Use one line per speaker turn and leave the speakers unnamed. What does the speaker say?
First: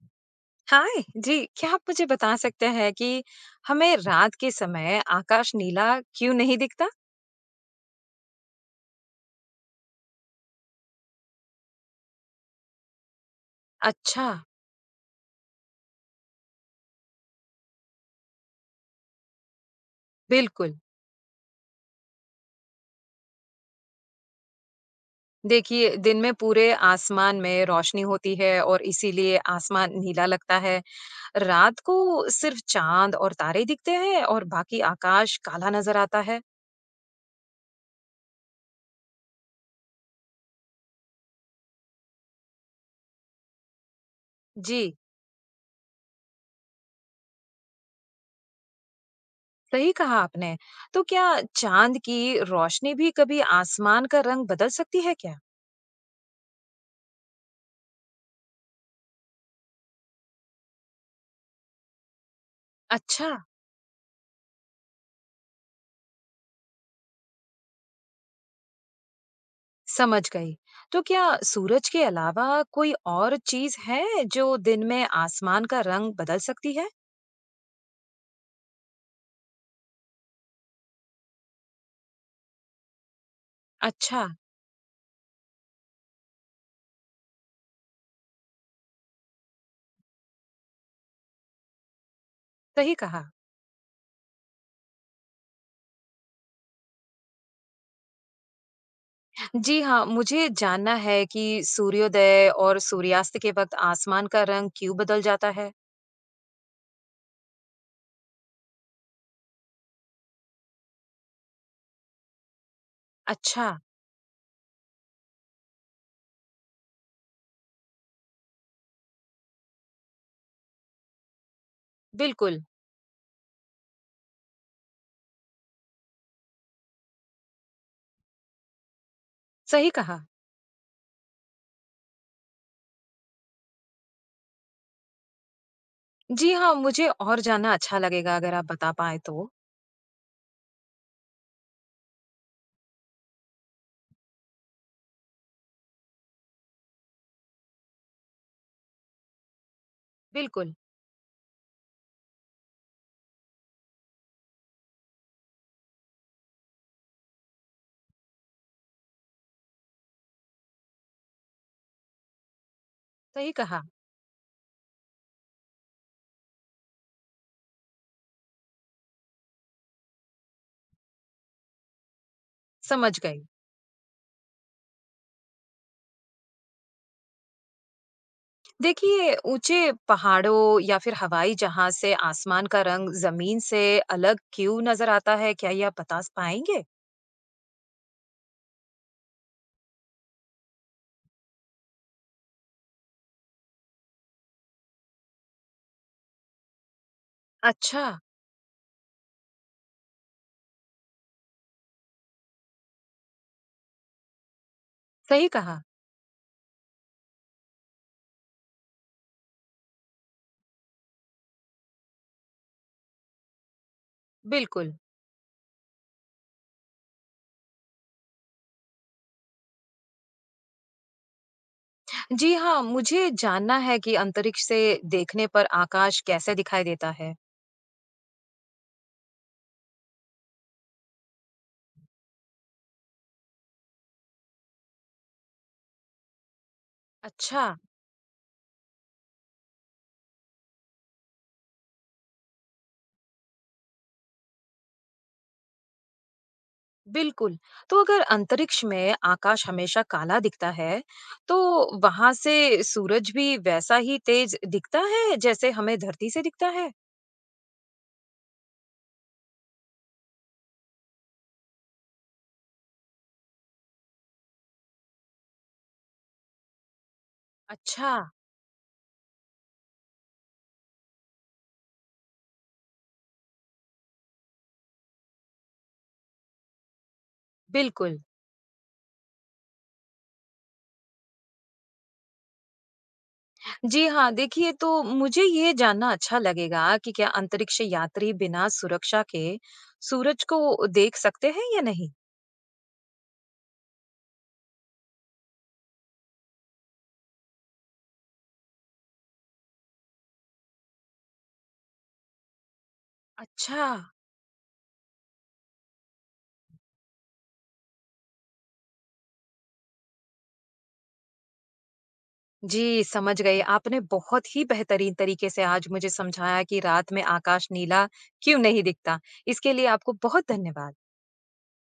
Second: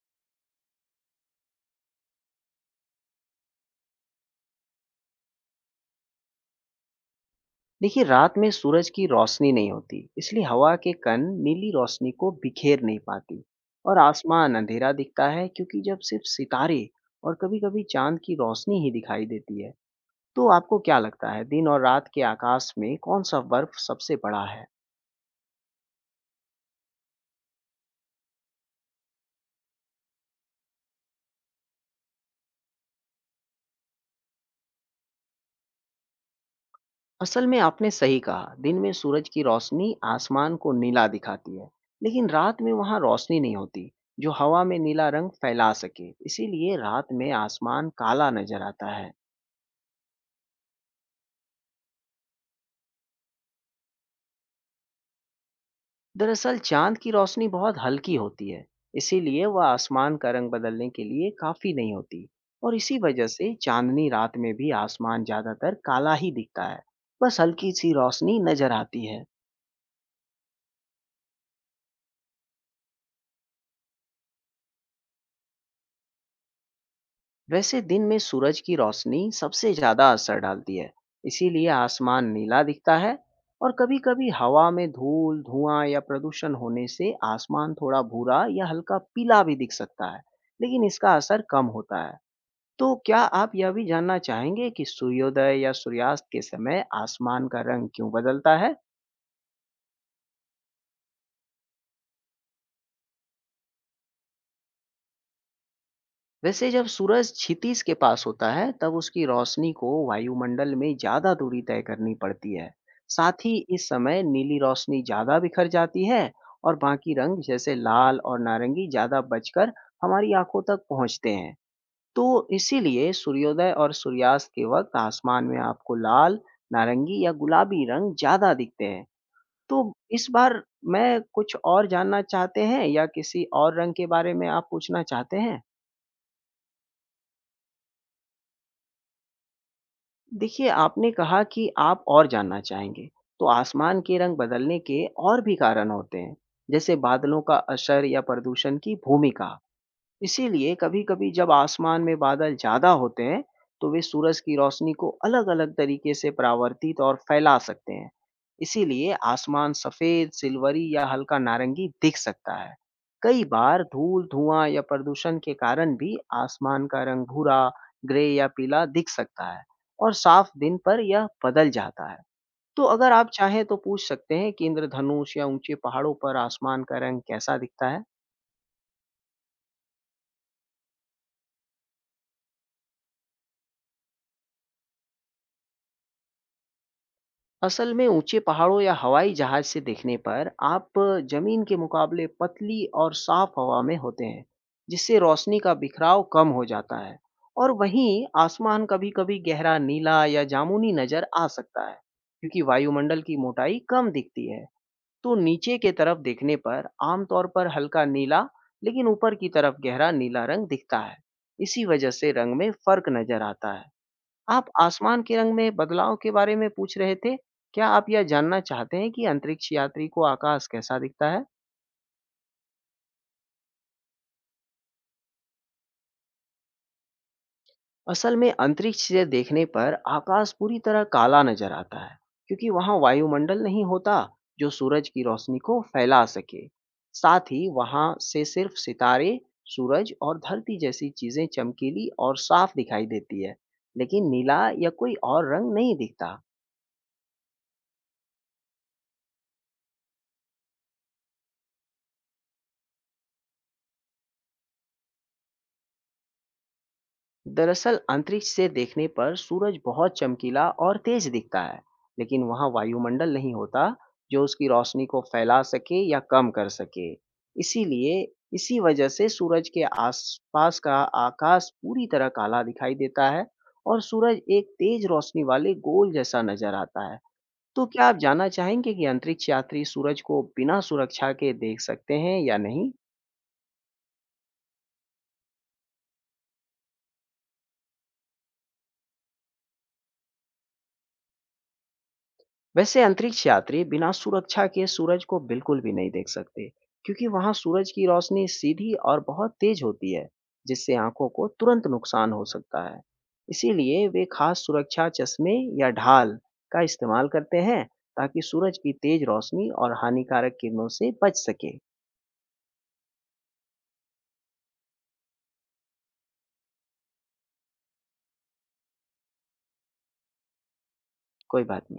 हाय जी, क्या आप मुझे बता सकते हैं कि हमें रात के समय आकाश नीला क्यों नहीं दिखता?
देखिए, रात में सूरज की रोशनी नहीं होती, इसलिए हवा के कण नीली रोशनी को बिखेर नहीं पाती और
अच्छा,
आसमान अंधेरा दिखता है, क्योंकि जब सिर्फ सितारे और कभी कभी चांद की रोशनी ही दिखाई देती है। तो
बिल्कुल।
आपको क्या लगता है, दिन और रात के आकाश में कौन सा बर्फ सबसे बड़ा है।
देखिए, दिन में पूरे आसमान में रोशनी होती है और इसीलिए आसमान नीला लगता है। रात को सिर्फ चांद और तारे दिखते हैं और बाकी आकाश काला नजर आता है।
असल में आपने सही कहा, दिन में सूरज की रोशनी आसमान को नीला दिखाती है, लेकिन रात में वहाँ रोशनी नहीं होती जो हवा में
जी,
नीला रंग फैला सके, इसीलिए रात में आसमान काला नजर आता है।
सही कहा आपने। तो क्या चांद की रोशनी भी कभी आसमान का रंग बदल सकती है क्या?
दरअसल चांद की रोशनी बहुत हल्की होती है, इसीलिए वह आसमान का रंग बदलने के लिए काफी नहीं होती और इसी वजह
अच्छा।
से चांदनी रात में भी आसमान ज्यादातर काला ही दिखता है। बस हल्की सी रोशनी नजर आती है।
समझ गई। तो क्या सूरज के अलावा कोई और चीज है जो दिन में आसमान का रंग बदल सकती है?
वैसे दिन में सूरज की रोशनी सबसे ज्यादा असर डालती है, इसीलिए आसमान नीला दिखता है और
अच्छा,
कभी-कभी हवा में धूल, धुआं या प्रदूषण होने से आसमान थोड़ा भूरा या हल्का पीला भी दिख सकता है, लेकिन इसका असर कम होता है। तो
सही
क्या
कहा।
आप यह भी जानना चाहेंगे कि सूर्योदय या सूर्यास्त के समय आसमान का रंग क्यों बदलता है?
जी हाँ, मुझे जानना है कि सूर्योदय और सूर्यास्त के वक्त आसमान का रंग क्यों बदल जाता है?
वैसे जब सूरज क्षितिज के पास होता है, तब उसकी रोशनी को वायुमंडल में ज्यादा दूरी तय करनी पड़ती है। साथ ही
अच्छा,
इस समय नीली रोशनी ज्यादा बिखर जाती है और बाकी रंग जैसे लाल और नारंगी ज्यादा बचकर हमारी आंखों तक पहुंचते हैं। तो
बिल्कुल,
इसीलिए सूर्योदय और सूर्यास्त के वक्त आसमान में आपको लाल, नारंगी या गुलाबी रंग ज्यादा दिखते हैं। तो
सही कहा।
इस बार मैं कुछ और जानना चाहते हैं या किसी और रंग के बारे में आप पूछना चाहते हैं?
जी हाँ, मुझे और जानना अच्छा लगेगा अगर आप बता पाए तो।
देखिए, आपने कहा कि आप और जानना चाहेंगे, तो आसमान के रंग बदलने के और भी कारण होते हैं, जैसे बादलों का असर या प्रदूषण की भूमिका।
बिल्कुल,
इसीलिए कभी-कभी जब आसमान में बादल ज़्यादा होते हैं, तो वे सूरज की रोशनी को अलग-अलग तरीके से परावर्तित और फैला सकते हैं। इसीलिए आसमान सफ़ेद, सिल्वरी या हल्का नारंगी दिख सकता है। कई
सही कहा,
बार धूल, धुआं या प्रदूषण के कारण भी आसमान का रंग भूरा, ग्रे या पीला दिख सकता है और साफ दिन पर यह बदल जाता है। तो अगर
समझ
आप
गई।
चाहें तो पूछ सकते हैं कि इंद्रधनुष या ऊंचे पहाड़ों पर आसमान का रंग कैसा दिखता है।
देखिए, ऊँचे पहाड़ों या फिर हवाई जहाज़ से आसमान का रंग ज़मीन से अलग क्यों नज़र आता है, क्या ये आप बता स पाएँगे?
असल में ऊंचे पहाड़ों या हवाई जहाज से देखने पर आप जमीन के मुकाबले पतली और साफ हवा में होते हैं, जिससे रोशनी का बिखराव कम हो जाता है और
अच्छा,
वहीं आसमान कभी कभी गहरा नीला या जामुनी नजर आ सकता है, क्योंकि वायुमंडल की मोटाई कम दिखती है। तो
सही
नीचे
कहा,
के तरफ देखने पर आमतौर पर हल्का नीला, लेकिन ऊपर की तरफ गहरा नीला रंग दिखता है। इसी वजह से रंग में फर्क नजर आता है। आप
बिल्कुल।
आसमान के रंग में बदलाव के बारे में पूछ रहे थे। क्या आप यह जानना चाहते हैं कि अंतरिक्ष यात्री को आकाश कैसा दिखता है?
जी हाँ, मुझे जानना है कि अंतरिक्ष से देखने पर आकाश कैसे दिखाई देता है?
असल में अंतरिक्ष से देखने पर आकाश पूरी तरह काला नजर आता है, क्योंकि वहां वायुमंडल नहीं होता जो सूरज की रोशनी को फैला सके। साथ
अच्छा,
ही वहां से सिर्फ सितारे, सूरज और धरती जैसी चीजें चमकीली और साफ दिखाई देती है, लेकिन नीला या कोई और रंग नहीं दिखता।
बिल्कुल। तो अगर अंतरिक्ष में आकाश हमेशा काला दिखता है, तो वहाँ से सूरज भी वैसा ही तेज दिखता है, जैसे हमें धरती से दिखता है?
दरअसल अंतरिक्ष से देखने पर सूरज बहुत चमकीला और तेज दिखता है, लेकिन वहाँ वायुमंडल नहीं होता जो उसकी रोशनी को फैला सके या कम कर सके,
अच्छा,
इसीलिए इसी वजह से सूरज के आसपास का आकाश पूरी तरह काला दिखाई देता है और सूरज एक तेज रोशनी वाले गोल जैसा नजर आता है। तो क्या आप
बिल्कुल।
जानना चाहेंगे कि अंतरिक्ष यात्री सूरज को बिना सुरक्षा के देख सकते हैं या नहीं?
जी हाँ, देखिए तो मुझे ये जानना अच्छा लगेगा कि क्या अंतरिक्ष यात्री बिना सुरक्षा के सूरज को देख सकते हैं या नहीं?
वैसे अंतरिक्ष यात्री बिना सुरक्षा के सूरज को बिल्कुल भी नहीं देख सकते, क्योंकि वहां सूरज की रोशनी सीधी और बहुत तेज होती है, जिससे आंखों को तुरंत नुकसान हो सकता है।
अच्छा,
इसीलिए वे खास सुरक्षा चश्मे या ढाल का इस्तेमाल करते हैं, ताकि सूरज की तेज रोशनी और हानिकारक किरणों से बच सके।
जी समझ गई। आपने बहुत ही बेहतरीन तरीके से आज मुझे समझाया कि रात में आकाश नीला क्यों नहीं दिखता। इसके लिए आपको बहुत धन्यवाद।
कोई बात नहीं।